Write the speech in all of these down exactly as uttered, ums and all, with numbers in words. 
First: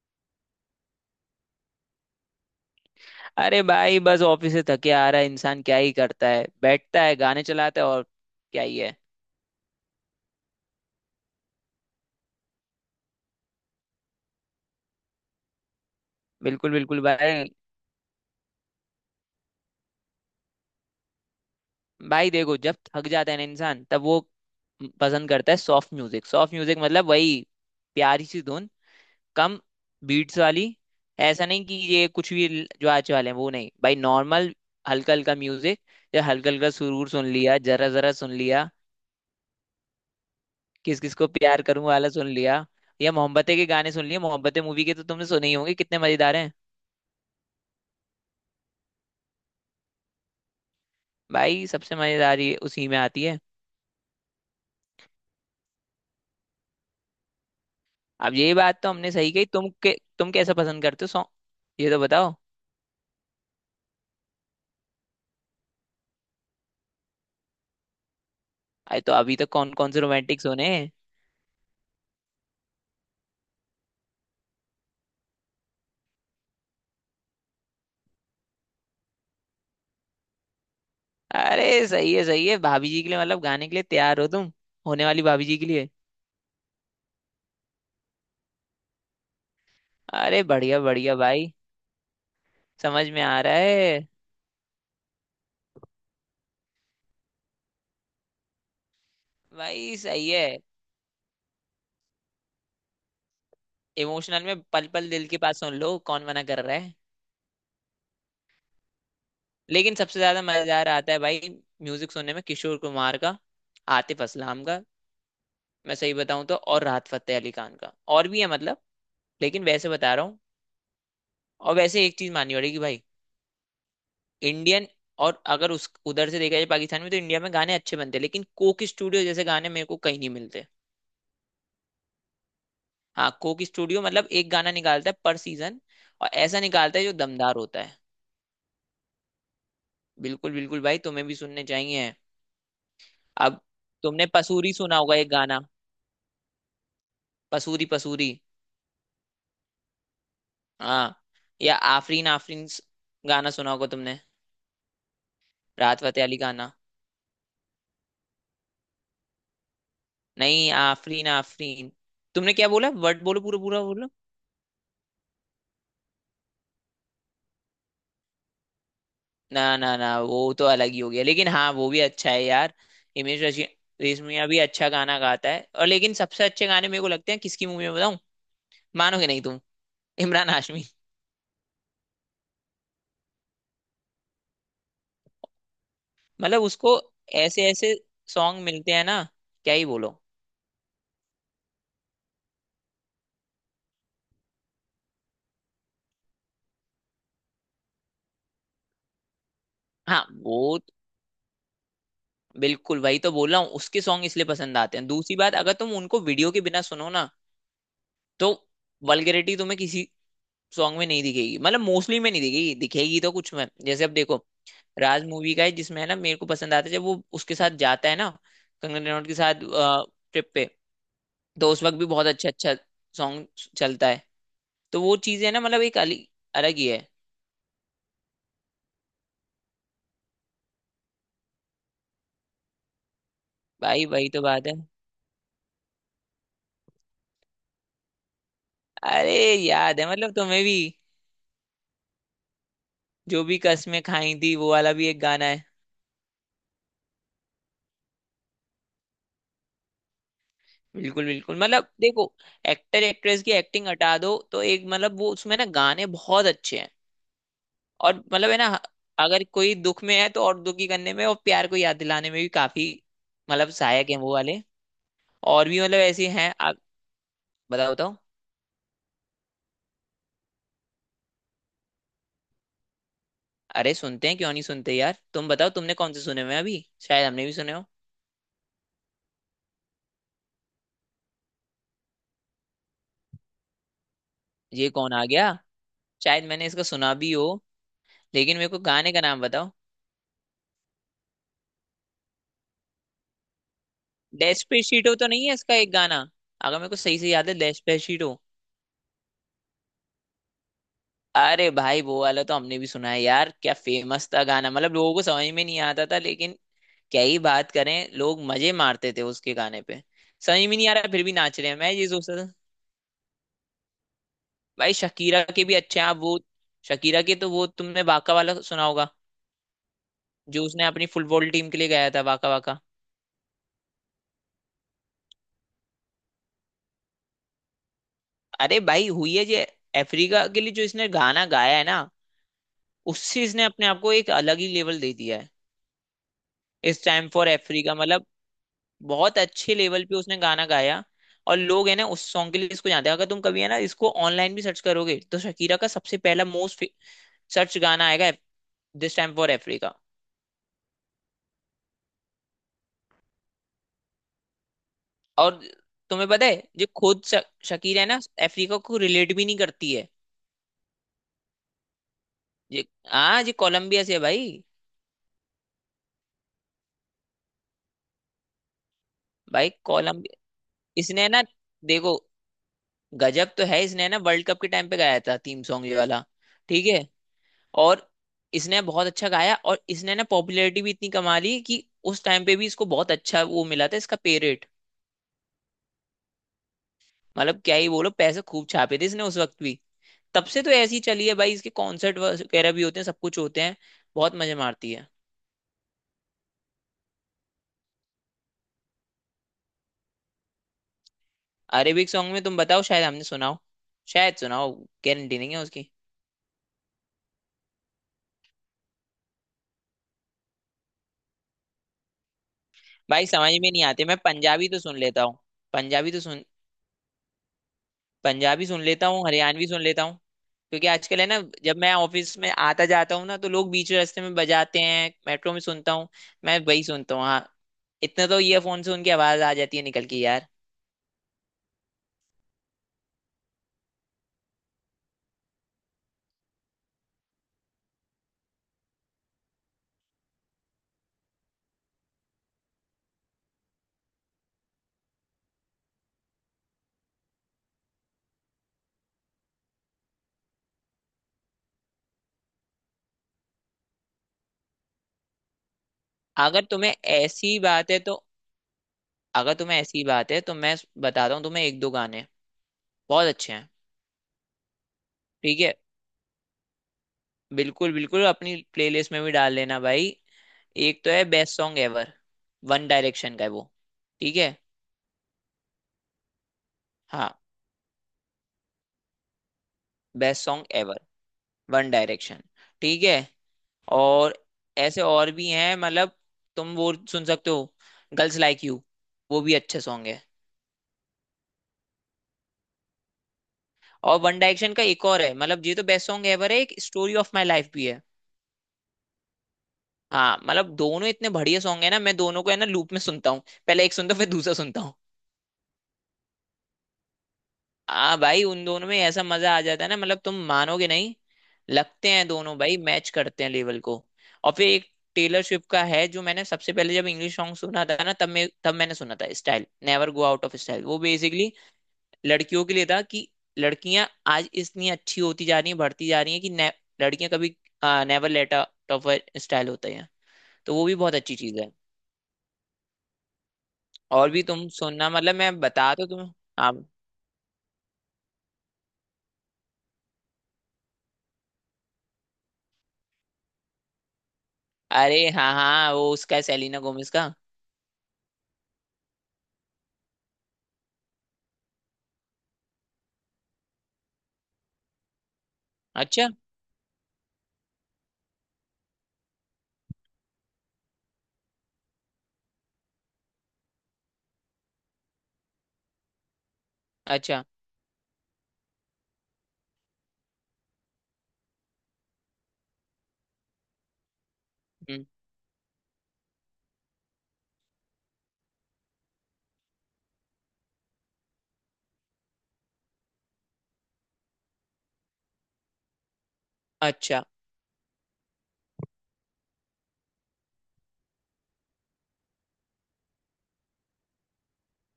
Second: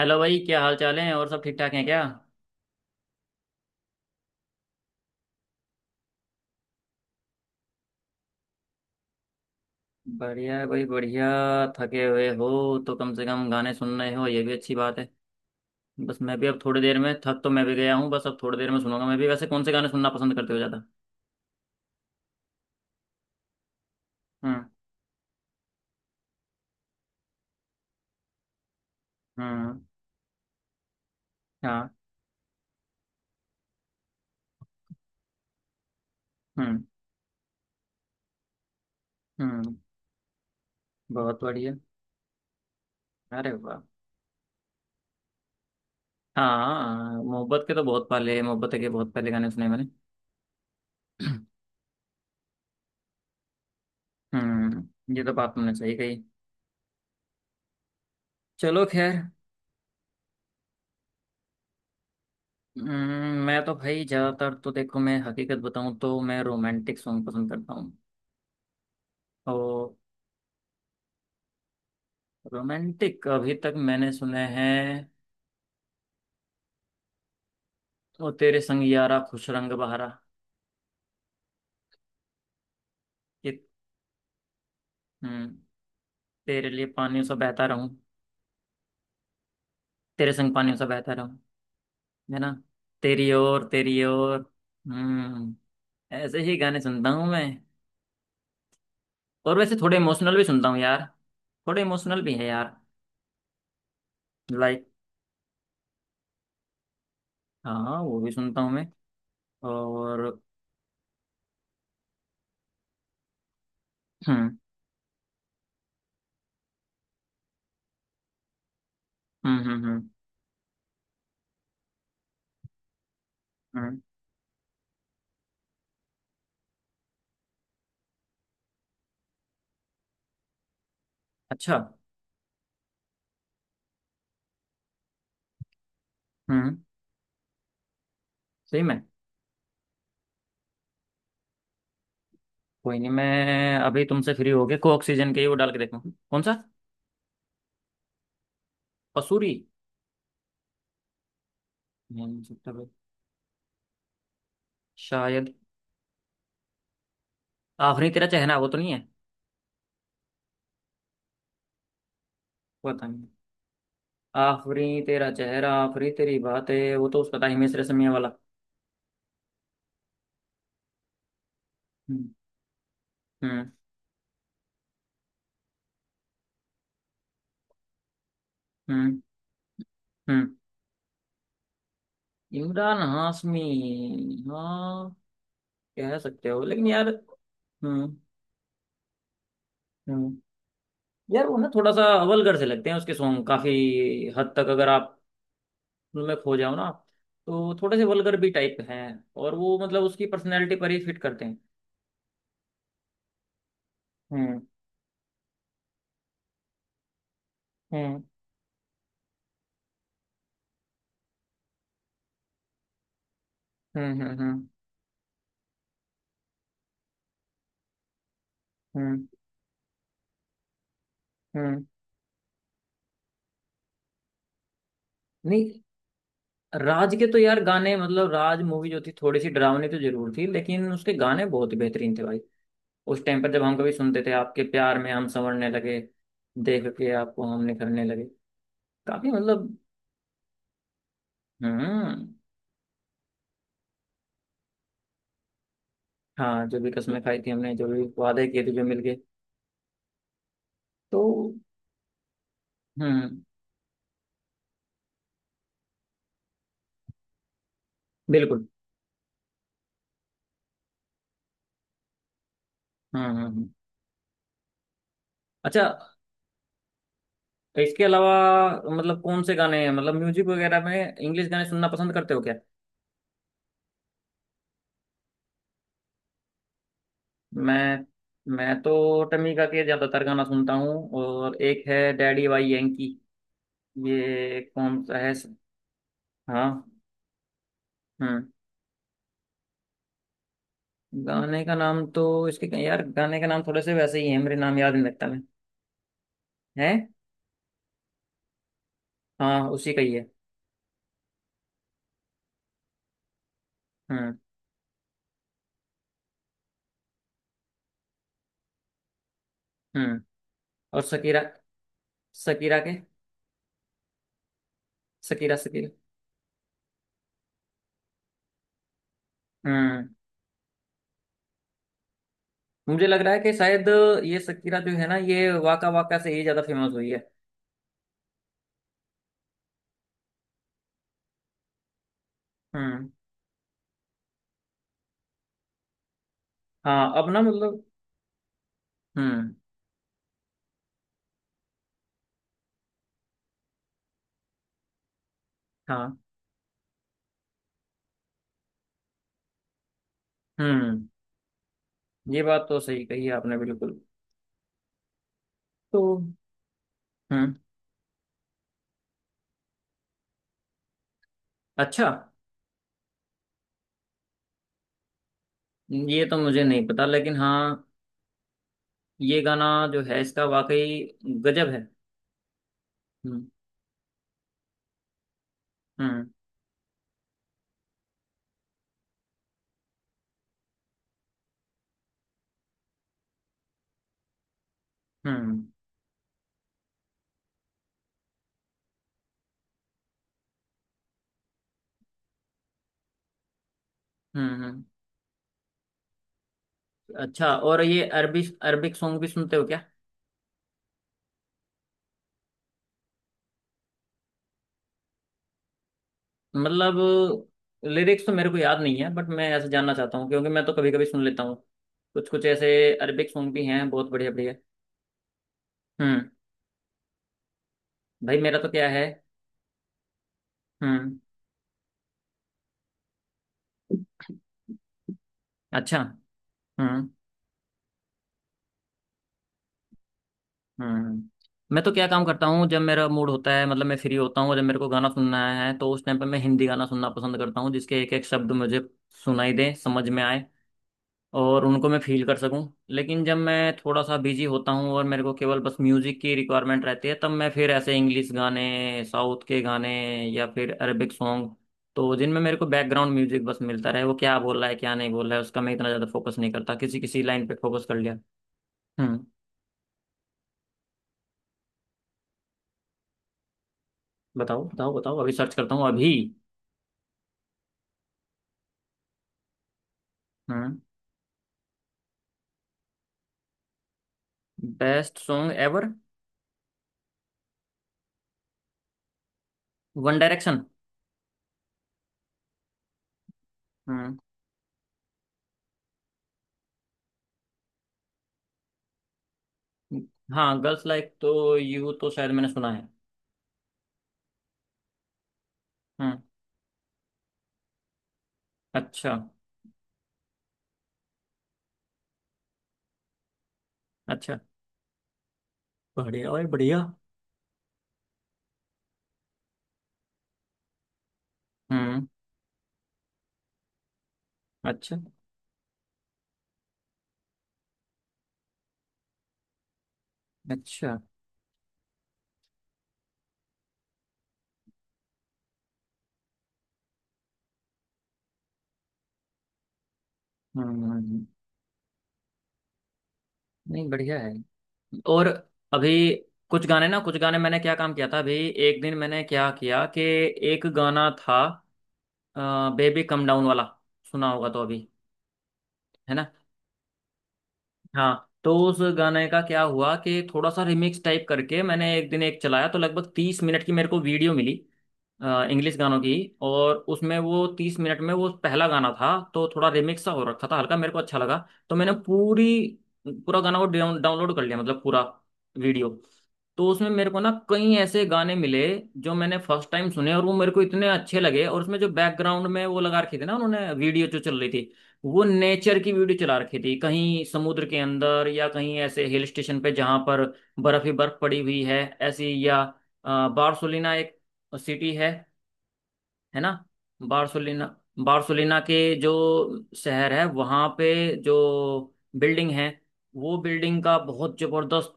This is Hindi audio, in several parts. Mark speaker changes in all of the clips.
Speaker 1: हेलो भाई, क्या हाल चाल है? और सब ठीक ठाक हैं क्या?
Speaker 2: अरे भाई, बस ऑफिस से थके आ रहा है इंसान, क्या ही करता है, बैठता है, गाने चलाता है और क्या ही है।
Speaker 1: बढ़िया है भाई, बढ़िया। थके हुए हो तो कम से कम गाने सुन रहे हो, ये भी अच्छी बात है। बस मैं भी अब
Speaker 2: बिल्कुल
Speaker 1: थोड़ी देर
Speaker 2: बिल्कुल
Speaker 1: में, थक
Speaker 2: भाई।
Speaker 1: तो मैं भी गया हूँ, बस अब थोड़ी देर में सुनूंगा मैं भी। वैसे कौन से गाने सुनना पसंद करते हो ज़्यादा?
Speaker 2: भाई देखो, जब थक जाता है ना इंसान, तब वो
Speaker 1: हम्म।
Speaker 2: पसंद करता है सॉफ्ट म्यूजिक। सॉफ्ट म्यूजिक मतलब वही प्यारी सी धुन, कम
Speaker 1: हम्म।
Speaker 2: बीट्स वाली। ऐसा नहीं कि
Speaker 1: हाँ।
Speaker 2: ये कुछ भी ल- जो आज वाले हैं वो नहीं, भाई नॉर्मल हल्का हल्का म्यूजिक। जब हल्का हल्का
Speaker 1: हम्म।
Speaker 2: सुरूर सुन लिया, जरा जरा सुन लिया,
Speaker 1: हम्म।
Speaker 2: किस किस को
Speaker 1: बहुत
Speaker 2: प्यार
Speaker 1: बढ़िया।
Speaker 2: करूं वाला सुन लिया, या
Speaker 1: अरे
Speaker 2: मोहब्बतें के
Speaker 1: वाह!
Speaker 2: गाने सुन लिए। मोहब्बतें मूवी के तो तुमने सुने ही होंगे, कितने मजेदार हैं।
Speaker 1: हाँ, मोहब्बत के तो बहुत पहले मोहब्बत के बहुत पहले गाने सुने मैंने।
Speaker 2: भाई सबसे मजेदारी उसी में आती है।
Speaker 1: हम्म, ये तो बात तुमने सही कही।
Speaker 2: अब ये बात
Speaker 1: चलो
Speaker 2: तो हमने
Speaker 1: खैर।
Speaker 2: सही कही तुम के। तुम कैसा पसंद करते हो सॉन्ग, ये तो बताओ।
Speaker 1: हम्म, मैं तो भाई ज़्यादातर, तो देखो, मैं हकीकत बताऊँ तो मैं रोमांटिक सॉन्ग पसंद करता हूँ।
Speaker 2: अरे तो अभी तक कौन कौन
Speaker 1: तो
Speaker 2: से रोमांटिक सोने हैं।
Speaker 1: रोमांटिक अभी तक मैंने सुने हैं, ओ तेरे संग यारा खुश रंग बहारा।
Speaker 2: अरे सही है सही है, भाभी जी के लिए मतलब
Speaker 1: ये।
Speaker 2: गाने के लिए तैयार हो तुम, होने वाली भाभी
Speaker 1: हम्म।
Speaker 2: जी के लिए।
Speaker 1: तेरे लिए पानियों सा बहता रहूं। तेरे
Speaker 2: अरे
Speaker 1: संग पानियों
Speaker 2: बढ़िया
Speaker 1: सा बहता
Speaker 2: बढ़िया
Speaker 1: रहूं।
Speaker 2: भाई,
Speaker 1: है ना?
Speaker 2: समझ में
Speaker 1: तेरी
Speaker 2: आ रहा
Speaker 1: ओर, तेरी
Speaker 2: है।
Speaker 1: ओर। हम्म। ऐसे ही गाने सुनता हूँ मैं। और वैसे थोड़े
Speaker 2: भाई सही
Speaker 1: इमोशनल भी
Speaker 2: है।
Speaker 1: सुनता हूँ यार। थोड़े इमोशनल भी है यार।
Speaker 2: इमोशनल में
Speaker 1: लाइक,
Speaker 2: पल पल दिल के पास सुन लो, कौन मना कर रहा है।
Speaker 1: हाँ वो भी सुनता हूँ मैं।
Speaker 2: लेकिन सबसे
Speaker 1: और
Speaker 2: ज्यादा मजेदार आता है भाई, म्यूजिक सुनने में, किशोर कुमार का, आतिफ
Speaker 1: हम्म,
Speaker 2: असलाम का, मैं सही बताऊं तो, और राहत फतेह अली खान का। और भी है मतलब,
Speaker 1: हम्म,
Speaker 2: लेकिन
Speaker 1: हम्म।
Speaker 2: वैसे
Speaker 1: हम्म।
Speaker 2: बता रहा हूँ। और वैसे एक चीज माननी पड़ेगी भाई,
Speaker 1: हम्म।
Speaker 2: इंडियन, और अगर उस उधर से देखा जाए पाकिस्तान में, तो इंडिया में गाने अच्छे बनते हैं, लेकिन कोक स्टूडियो जैसे गाने मेरे को कहीं नहीं मिलते।
Speaker 1: अच्छा।
Speaker 2: हाँ, कोक स्टूडियो मतलब एक गाना निकालता है पर सीजन, और ऐसा
Speaker 1: हम्म।
Speaker 2: निकालता है जो दमदार होता है।
Speaker 1: सही में।
Speaker 2: बिल्कुल बिल्कुल भाई, तुम्हें भी सुनने चाहिए।
Speaker 1: कोई नहीं,
Speaker 2: अब
Speaker 1: मैं अभी
Speaker 2: तुमने
Speaker 1: तुमसे फ्री हो
Speaker 2: पसूरी
Speaker 1: गया को
Speaker 2: सुना होगा, एक
Speaker 1: ऑक्सीजन के ही वो
Speaker 2: गाना,
Speaker 1: डाल के देखूँ। कौन सा?
Speaker 2: पसूरी पसूरी।
Speaker 1: पसूरी?
Speaker 2: हाँ। या आफरीन
Speaker 1: नहीं हो
Speaker 2: आफरीन
Speaker 1: सकता
Speaker 2: स-
Speaker 1: भाई।
Speaker 2: गाना सुना होगा तुमने,
Speaker 1: शायद।
Speaker 2: राहत फतेह अली गाना।
Speaker 1: आफरी तेरा चेहरा वो तो नहीं है?
Speaker 2: नहीं, आफरीन आफरीन। तुमने क्या बोला
Speaker 1: पता
Speaker 2: वर्ड,
Speaker 1: नहीं।
Speaker 2: बोलो पूरा पूरा बोलो।
Speaker 1: आफरी तेरा चेहरा, आफरी तेरी बातें, वो तो उसका था हिमेश रेशमिया वाला।
Speaker 2: ना ना ना, वो तो अलग ही हो गया, लेकिन हाँ वो भी
Speaker 1: हम्म।
Speaker 2: अच्छा है यार। हिमेश रेशमिया,
Speaker 1: हम्म।
Speaker 2: रेशमिया भी अच्छा गाना गाता है और, लेकिन सबसे अच्छे गाने मेरे को लगते हैं किसकी मूवी में बताऊं,
Speaker 1: हम्म।
Speaker 2: मानोगे नहीं तुम, इमरान
Speaker 1: हम्म।
Speaker 2: हाशमी।
Speaker 1: इमरान हाशमी। हाँ, कह सकते हो
Speaker 2: मतलब
Speaker 1: लेकिन
Speaker 2: उसको
Speaker 1: यार।
Speaker 2: ऐसे ऐसे
Speaker 1: हम्म।
Speaker 2: सॉन्ग मिलते हैं ना, क्या ही बोलो।
Speaker 1: हम्म। यार वो ना थोड़ा सा अवलगर से लगते हैं उसके सॉन्ग, काफी हद तक। अगर आप उनमें खो जाओ ना, तो थोड़े से वल्गर भी टाइप हैं। और वो मतलब उसकी
Speaker 2: हाँ
Speaker 1: पर्सनैलिटी
Speaker 2: वो,
Speaker 1: पर ही फिट करते हैं।
Speaker 2: बिल्कुल वही तो बोल रहा हूँ, उसके सॉन्ग इसलिए
Speaker 1: हम्म
Speaker 2: पसंद आते हैं। दूसरी बात, अगर तुम उनको वीडियो के बिना सुनो ना,
Speaker 1: हम्म,
Speaker 2: तो वल्गैरिटी तुम्हें किसी सॉन्ग में नहीं दिखेगी, मतलब मोस्टली में नहीं दिखेगी। दिखेगी तो कुछ में, जैसे अब
Speaker 1: हम्म,
Speaker 2: देखो,
Speaker 1: हम्म। हम्म,
Speaker 2: राज मूवी का है जिसमें, है ना, मेरे को पसंद आता है जब वो उसके साथ जाता है ना, कंगना
Speaker 1: हम्म,
Speaker 2: रनौत के साथ ट्रिप पे। तो उस
Speaker 1: हम्म।
Speaker 2: वक्त भी बहुत अच्छा अच्छा सॉन्ग चलता है। तो वो चीजें ना,
Speaker 1: नहीं।
Speaker 2: मतलब एक अलग, अलग ही है।
Speaker 1: राज के तो यार गाने, मतलब राज मूवी जो थी थोड़ी सी डरावनी तो जरूर थी, लेकिन उसके गाने बहुत ही बेहतरीन थे भाई। उस टाइम पर जब हम कभी
Speaker 2: भाई
Speaker 1: सुनते
Speaker 2: वही
Speaker 1: थे,
Speaker 2: तो
Speaker 1: आपके
Speaker 2: बात है।
Speaker 1: प्यार में हम संवरने लगे, देख के आपको हम निखरने लगे, काफी
Speaker 2: अरे
Speaker 1: मतलब।
Speaker 2: याद है मतलब तुम्हें भी,
Speaker 1: हम्म।
Speaker 2: जो भी कस्में खाई थी वो वाला भी एक गाना है।
Speaker 1: हाँ, जो भी कसमें खाई थी हमने, जो भी वादे किए थे, जो मिल गए। तो
Speaker 2: बिल्कुल बिल्कुल, मतलब देखो, एक्टर
Speaker 1: हम्म।
Speaker 2: एक्ट्रेस की एक्टिंग हटा दो, तो एक मतलब वो उसमें ना गाने बहुत अच्छे हैं। और मतलब है
Speaker 1: बिल्कुल।
Speaker 2: ना, अगर कोई दुख में है तो और दुखी करने में, और प्यार को याद दिलाने में भी काफी
Speaker 1: हम्म, हम्म, हम्म।
Speaker 2: मतलब सहायक है वो वाले। और भी
Speaker 1: अच्छा,
Speaker 2: मतलब ऐसे हैं आप,
Speaker 1: तो
Speaker 2: बताओ
Speaker 1: इसके
Speaker 2: बताओ।
Speaker 1: अलावा मतलब कौन से गाने हैं, मतलब म्यूजिक वगैरह में? इंग्लिश गाने सुनना पसंद करते हो क्या?
Speaker 2: अरे सुनते हैं, क्यों नहीं सुनते यार, तुम बताओ तुमने कौन से सुने हुए हैं अभी, शायद हमने भी सुने हो।
Speaker 1: मैं मैं तो टमीका के ज्यादातर गाना सुनता हूँ, और एक है डैडी वाई यंकी। ये
Speaker 2: ये
Speaker 1: कौन
Speaker 2: कौन
Speaker 1: सा
Speaker 2: आ
Speaker 1: है?
Speaker 2: गया, शायद मैंने इसका
Speaker 1: हाँ।
Speaker 2: सुना भी हो,
Speaker 1: हम्म।
Speaker 2: लेकिन मेरे को गाने का नाम बताओ।
Speaker 1: गाने का नाम तो, इसके यार गाने का नाम थोड़े से वैसे ही है, मेरे नाम याद नहीं
Speaker 2: डेस्पेशीटो
Speaker 1: लगता
Speaker 2: तो
Speaker 1: मैं।
Speaker 2: नहीं है इसका एक गाना, अगर
Speaker 1: है।
Speaker 2: मेरे को सही से याद है, डेस्पेशीटो।
Speaker 1: हाँ उसी का ही है।
Speaker 2: अरे भाई, वो वाला तो हमने भी सुना है यार, क्या फेमस
Speaker 1: हम्म।
Speaker 2: था गाना, मतलब लोगों को समझ में नहीं आता था लेकिन, क्या ही बात करें, लोग मजे मारते थे उसके गाने पे,
Speaker 1: हम्म।
Speaker 2: समझ में नहीं आ
Speaker 1: और
Speaker 2: रहा फिर भी
Speaker 1: सकीरा।
Speaker 2: नाच रहे हैं, मैं ये सोचता था।
Speaker 1: सकीरा के।
Speaker 2: भाई शकीरा
Speaker 1: सकीरा,
Speaker 2: के भी
Speaker 1: सकीरा।
Speaker 2: अच्छे हैं आप वो, शकीरा के तो वो तुमने वाका वाला सुना होगा,
Speaker 1: हम्म।
Speaker 2: जो उसने अपनी फुटबॉल टीम के लिए गाया था, वाका वाका।
Speaker 1: मुझे लग रहा है कि शायद ये सकीरा जो है ना, ये वाका वाका से ही ज्यादा फेमस हुई है।
Speaker 2: अरे भाई हुई है जे, अफ्रीका के लिए जो इसने गाना गाया है ना,
Speaker 1: हम्म।
Speaker 2: उससे इसने अपने आप को एक अलग ही लेवल दे दिया है। इस
Speaker 1: हाँ
Speaker 2: टाइम
Speaker 1: अब ना
Speaker 2: फॉर
Speaker 1: मतलब।
Speaker 2: अफ्रीका मतलब बहुत
Speaker 1: हम्म।
Speaker 2: अच्छे लेवल पे उसने गाना गाया। और लोग है ना उस सॉन्ग के लिए इसको जानते हैं, अगर तुम कभी है ना इसको ऑनलाइन भी सर्च करोगे, तो शकीरा का
Speaker 1: हाँ।
Speaker 2: सबसे पहला मोस्ट सर्च गाना आएगा, दिस टाइम फॉर अफ्रीका।
Speaker 1: हम्म। ये बात तो सही कही आपने, बिल्कुल।
Speaker 2: और
Speaker 1: तो
Speaker 2: तुम्हें पता है, जो खुद श-
Speaker 1: हम्म।
Speaker 2: शकीर है ना, अफ्रीका को रिलेट भी नहीं करती है
Speaker 1: अच्छा?
Speaker 2: ये। हाँ, ये कोलंबिया से है भाई,
Speaker 1: ये तो मुझे नहीं पता, लेकिन हाँ ये गाना
Speaker 2: भाई
Speaker 1: जो है
Speaker 2: कोलंबिया।
Speaker 1: इसका, वाकई
Speaker 2: इसने है ना,
Speaker 1: गजब है।
Speaker 2: देखो,
Speaker 1: हम्म।
Speaker 2: गजब तो है। इसने है ना वर्ल्ड कप के टाइम पे गाया था थीम सॉन्ग ये वाला,
Speaker 1: हम्म।
Speaker 2: ठीक है, और इसने बहुत अच्छा गाया, और इसने ना पॉपुलैरिटी भी इतनी कमा ली कि उस टाइम पे भी इसको बहुत अच्छा वो मिला था इसका पे रेट।
Speaker 1: हम्म।
Speaker 2: मतलब क्या ही बोलो, पैसे खूब छापे थे इसने उस वक्त भी। तब से तो ऐसी चली है भाई, इसके कॉन्सर्ट वगैरह भी होते हैं, सब कुछ होते हैं, बहुत
Speaker 1: हम्म।
Speaker 2: मजे
Speaker 1: हम्म।
Speaker 2: मारती है।
Speaker 1: अच्छा, और ये अरबी, अरबिक सॉन्ग भी सुनते हो क्या?
Speaker 2: अरेबिक सॉन्ग में तुम बताओ, शायद हमने सुना हो, शायद सुना हो, गारंटी नहीं है उसकी।
Speaker 1: मतलब लिरिक्स तो मेरे को याद नहीं है, बट मैं ऐसे जानना चाहता हूँ, क्योंकि मैं तो कभी कभी सुन लेता हूँ। कुछ कुछ ऐसे
Speaker 2: भाई
Speaker 1: अरबिक
Speaker 2: समझ
Speaker 1: सॉन्ग भी
Speaker 2: में नहीं
Speaker 1: हैं
Speaker 2: आते,
Speaker 1: बहुत
Speaker 2: मैं
Speaker 1: बढ़िया बढ़िया।
Speaker 2: पंजाबी तो सुन लेता हूँ, पंजाबी तो
Speaker 1: हम्म।
Speaker 2: सुन,
Speaker 1: भाई मेरा
Speaker 2: पंजाबी
Speaker 1: तो
Speaker 2: सुन
Speaker 1: क्या है।
Speaker 2: लेता हूँ, हरियाणवी सुन लेता हूँ, क्योंकि
Speaker 1: हम्म।
Speaker 2: आजकल है ना, जब मैं ऑफिस में आता जाता हूँ ना, तो लोग बीच रास्ते में बजाते हैं, मेट्रो में सुनता
Speaker 1: अच्छा।
Speaker 2: हूँ, मैं वही
Speaker 1: हम्म,
Speaker 2: सुनता हूँ। हाँ, इतने तो ईयरफोन से उनकी आवाज आ जाती है निकल के यार।
Speaker 1: हम्म। मैं तो क्या काम करता हूँ, जब मेरा मूड होता है, मतलब मैं फ्री होता हूँ, और जब मेरे को गाना सुनना है, तो उस टाइम पर मैं हिंदी गाना सुनना पसंद करता हूँ, जिसके एक एक शब्द मुझे सुनाई दे, समझ में आए, और उनको मैं फील कर सकूँ। लेकिन जब मैं थोड़ा सा बिजी होता हूँ और मेरे को केवल बस म्यूजिक की रिक्वायरमेंट रहती है, तब मैं फिर ऐसे इंग्लिश गाने, साउथ के गाने, या फिर अरेबिक सॉन्ग, तो जिनमें मेरे को बैकग्राउंड म्यूजिक बस मिलता रहे, वो क्या बोल रहा है क्या नहीं बोल रहा है, उसका मैं इतना ज़्यादा फोकस नहीं
Speaker 2: अगर
Speaker 1: करता,
Speaker 2: तुम्हें
Speaker 1: किसी किसी लाइन पे
Speaker 2: ऐसी
Speaker 1: फोकस
Speaker 2: बात
Speaker 1: कर
Speaker 2: है तो,
Speaker 1: लिया। हम्म।
Speaker 2: अगर तुम्हें ऐसी बात है तो मैं बताता हूँ तुम्हें, एक दो गाने बहुत अच्छे हैं।
Speaker 1: बताओ बताओ बताओ, अभी सर्च
Speaker 2: ठीक
Speaker 1: करता
Speaker 2: है,
Speaker 1: हूँ अभी।
Speaker 2: बिल्कुल बिल्कुल, अपनी प्लेलिस्ट में भी डाल लेना भाई।
Speaker 1: हम्म।
Speaker 2: एक तो है best song ever, one direction का है वो, ठीक है।
Speaker 1: Best song ever.
Speaker 2: हाँ,
Speaker 1: one
Speaker 2: best
Speaker 1: direction.
Speaker 2: Song ever, one direction, ठीक है।
Speaker 1: हम्म।
Speaker 2: और ऐसे और भी हैं मतलब, तुम वो सुन सकते हो, गर्ल्स लाइक यू, वो भी अच्छा सॉन्ग है।
Speaker 1: हाँ, गर्ल्स लाइक तो यू तो शायद मैंने सुना है।
Speaker 2: और वन डायरेक्शन का एक और है मतलब, ये तो बेस्ट
Speaker 1: हम्म।
Speaker 2: सॉन्ग एवर है, एक स्टोरी ऑफ माई लाइफ भी है।
Speaker 1: अच्छा।
Speaker 2: हाँ, मतलब दोनों इतने बढ़िया सॉन्ग है ना, मैं दोनों को है ना लूप में सुनता हूँ, पहले एक सुनता हूँ फिर
Speaker 1: अच्छा।
Speaker 2: दूसरा सुनता हूँ।
Speaker 1: बढ़िया और बढ़िया।
Speaker 2: आ भाई, उन दोनों में ऐसा मजा आ जाता है ना, मतलब तुम मानोगे नहीं।
Speaker 1: हम्म।
Speaker 2: लगते हैं दोनों भाई, मैच करते हैं लेवल को। और फिर एक
Speaker 1: अच्छा।
Speaker 2: टेलर स्विफ्ट का है, जो मैंने सबसे पहले जब इंग्लिश सॉन्ग सुना था ना, तब मैं तब मैंने सुना था, style, never go out of style.
Speaker 1: अच्छा।
Speaker 2: वो बेसिकली लड़कियों के लिए था कि लड़कियां आज इतनी अच्छी होती जा रही हैं, बढ़ती जा रही हैं, कि ने, लड़कियां कभी never let out of style होता है। तो वो भी बहुत
Speaker 1: हम्म।
Speaker 2: अच्छी चीज है।
Speaker 1: नहीं, बढ़िया
Speaker 2: और
Speaker 1: है।
Speaker 2: भी तुम सुनना,
Speaker 1: और
Speaker 2: मतलब मैं बता तो
Speaker 1: अभी
Speaker 2: तुम्हें।
Speaker 1: कुछ
Speaker 2: हाँ।
Speaker 1: गाने ना कुछ गाने मैंने क्या काम किया था अभी। एक दिन मैंने क्या किया कि, एक गाना था, बेबी कम डाउन वाला, सुना होगा तो अभी।
Speaker 2: अरे हाँ हाँ, वो
Speaker 1: है ना?
Speaker 2: उसका है, सेलिना गोमेज का।
Speaker 1: हाँ, तो उस गाने का क्या हुआ कि थोड़ा सा रिमिक्स टाइप करके मैंने एक दिन एक चलाया, तो लगभग तीस मिनट की मेरे को वीडियो मिली इंग्लिश गानों की।
Speaker 2: अच्छा।
Speaker 1: और उसमें वो तीस मिनट में वो पहला गाना था। तो थोड़ा रिमिक्स सा हो रखा था हल्का, मेरे को अच्छा लगा। तो मैंने पूरी पूरा गाना को डाउनलोड कर लिया, मतलब पूरा वीडियो। तो उसमें मेरे को ना
Speaker 2: अच्छा।
Speaker 1: कई ऐसे गाने मिले जो मैंने फर्स्ट टाइम सुने, और वो मेरे को इतने अच्छे लगे। और उसमें जो बैकग्राउंड में वो लगा रखी थी ना उन्होंने, वीडियो जो चल रही थी,
Speaker 2: हम्म।
Speaker 1: वो नेचर की वीडियो चला रखी थी, कहीं समुद्र के अंदर या कहीं ऐसे हिल स्टेशन पे जहाँ पर बर्फ ही बर्फ पड़ी हुई है ऐसी, या अ, बार्सोलिना एक सिटी है है ना?
Speaker 2: अच्छा।
Speaker 1: बार्सोलिना, बार्सोलिना के जो शहर है, वहाँ पे जो बिल्डिंग है, वो बिल्डिंग का बहुत जबरदस्त,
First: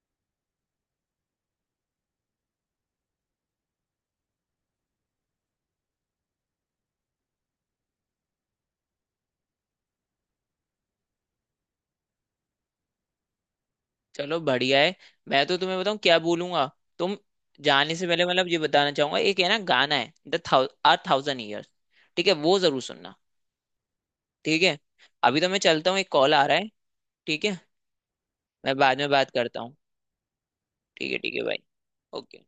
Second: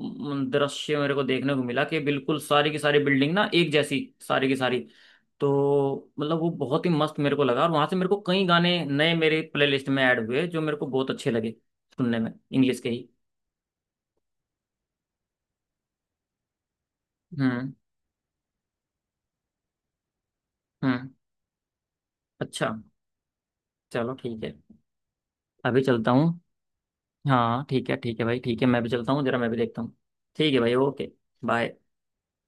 Speaker 1: म, दृश्य मेरे को देखने को मिला कि बिल्कुल सारी की सारी बिल्डिंग ना एक जैसी, सारी की सारी। तो मतलब वो बहुत ही मस्त मेरे को लगा, और वहाँ से मेरे को कई गाने नए मेरे प्लेलिस्ट में ऐड हुए जो मेरे को बहुत अच्छे लगे, सुनने में इंग्लिश के ही।
Speaker 2: चलो, बढ़िया है। मैं तो तुम्हें बताऊँ क्या बोलूंगा तुम
Speaker 1: हम्म।
Speaker 2: जाने से पहले, मतलब ये बताना चाहूंगा, एक है ना गाना, है द थाउ आर
Speaker 1: हम्म।
Speaker 2: थाउजेंड ईयर्स, ठीक है, वो
Speaker 1: अच्छा,
Speaker 2: जरूर सुनना।
Speaker 1: चलो ठीक है।
Speaker 2: ठीक है, अभी तो मैं
Speaker 1: अभी
Speaker 2: चलता हूँ, एक
Speaker 1: चलता हूँ।
Speaker 2: कॉल आ रहा है। ठीक है,
Speaker 1: हाँ ठीक है, ठीक है भाई, ठीक है,
Speaker 2: मैं
Speaker 1: मैं भी
Speaker 2: बाद में
Speaker 1: चलता हूँ
Speaker 2: बात
Speaker 1: जरा, मैं भी
Speaker 2: करता हूँ।
Speaker 1: देखता हूँ। ठीक है भाई, ओके।
Speaker 2: ठीक है ठीक है भाई,
Speaker 1: बाय।
Speaker 2: ओके।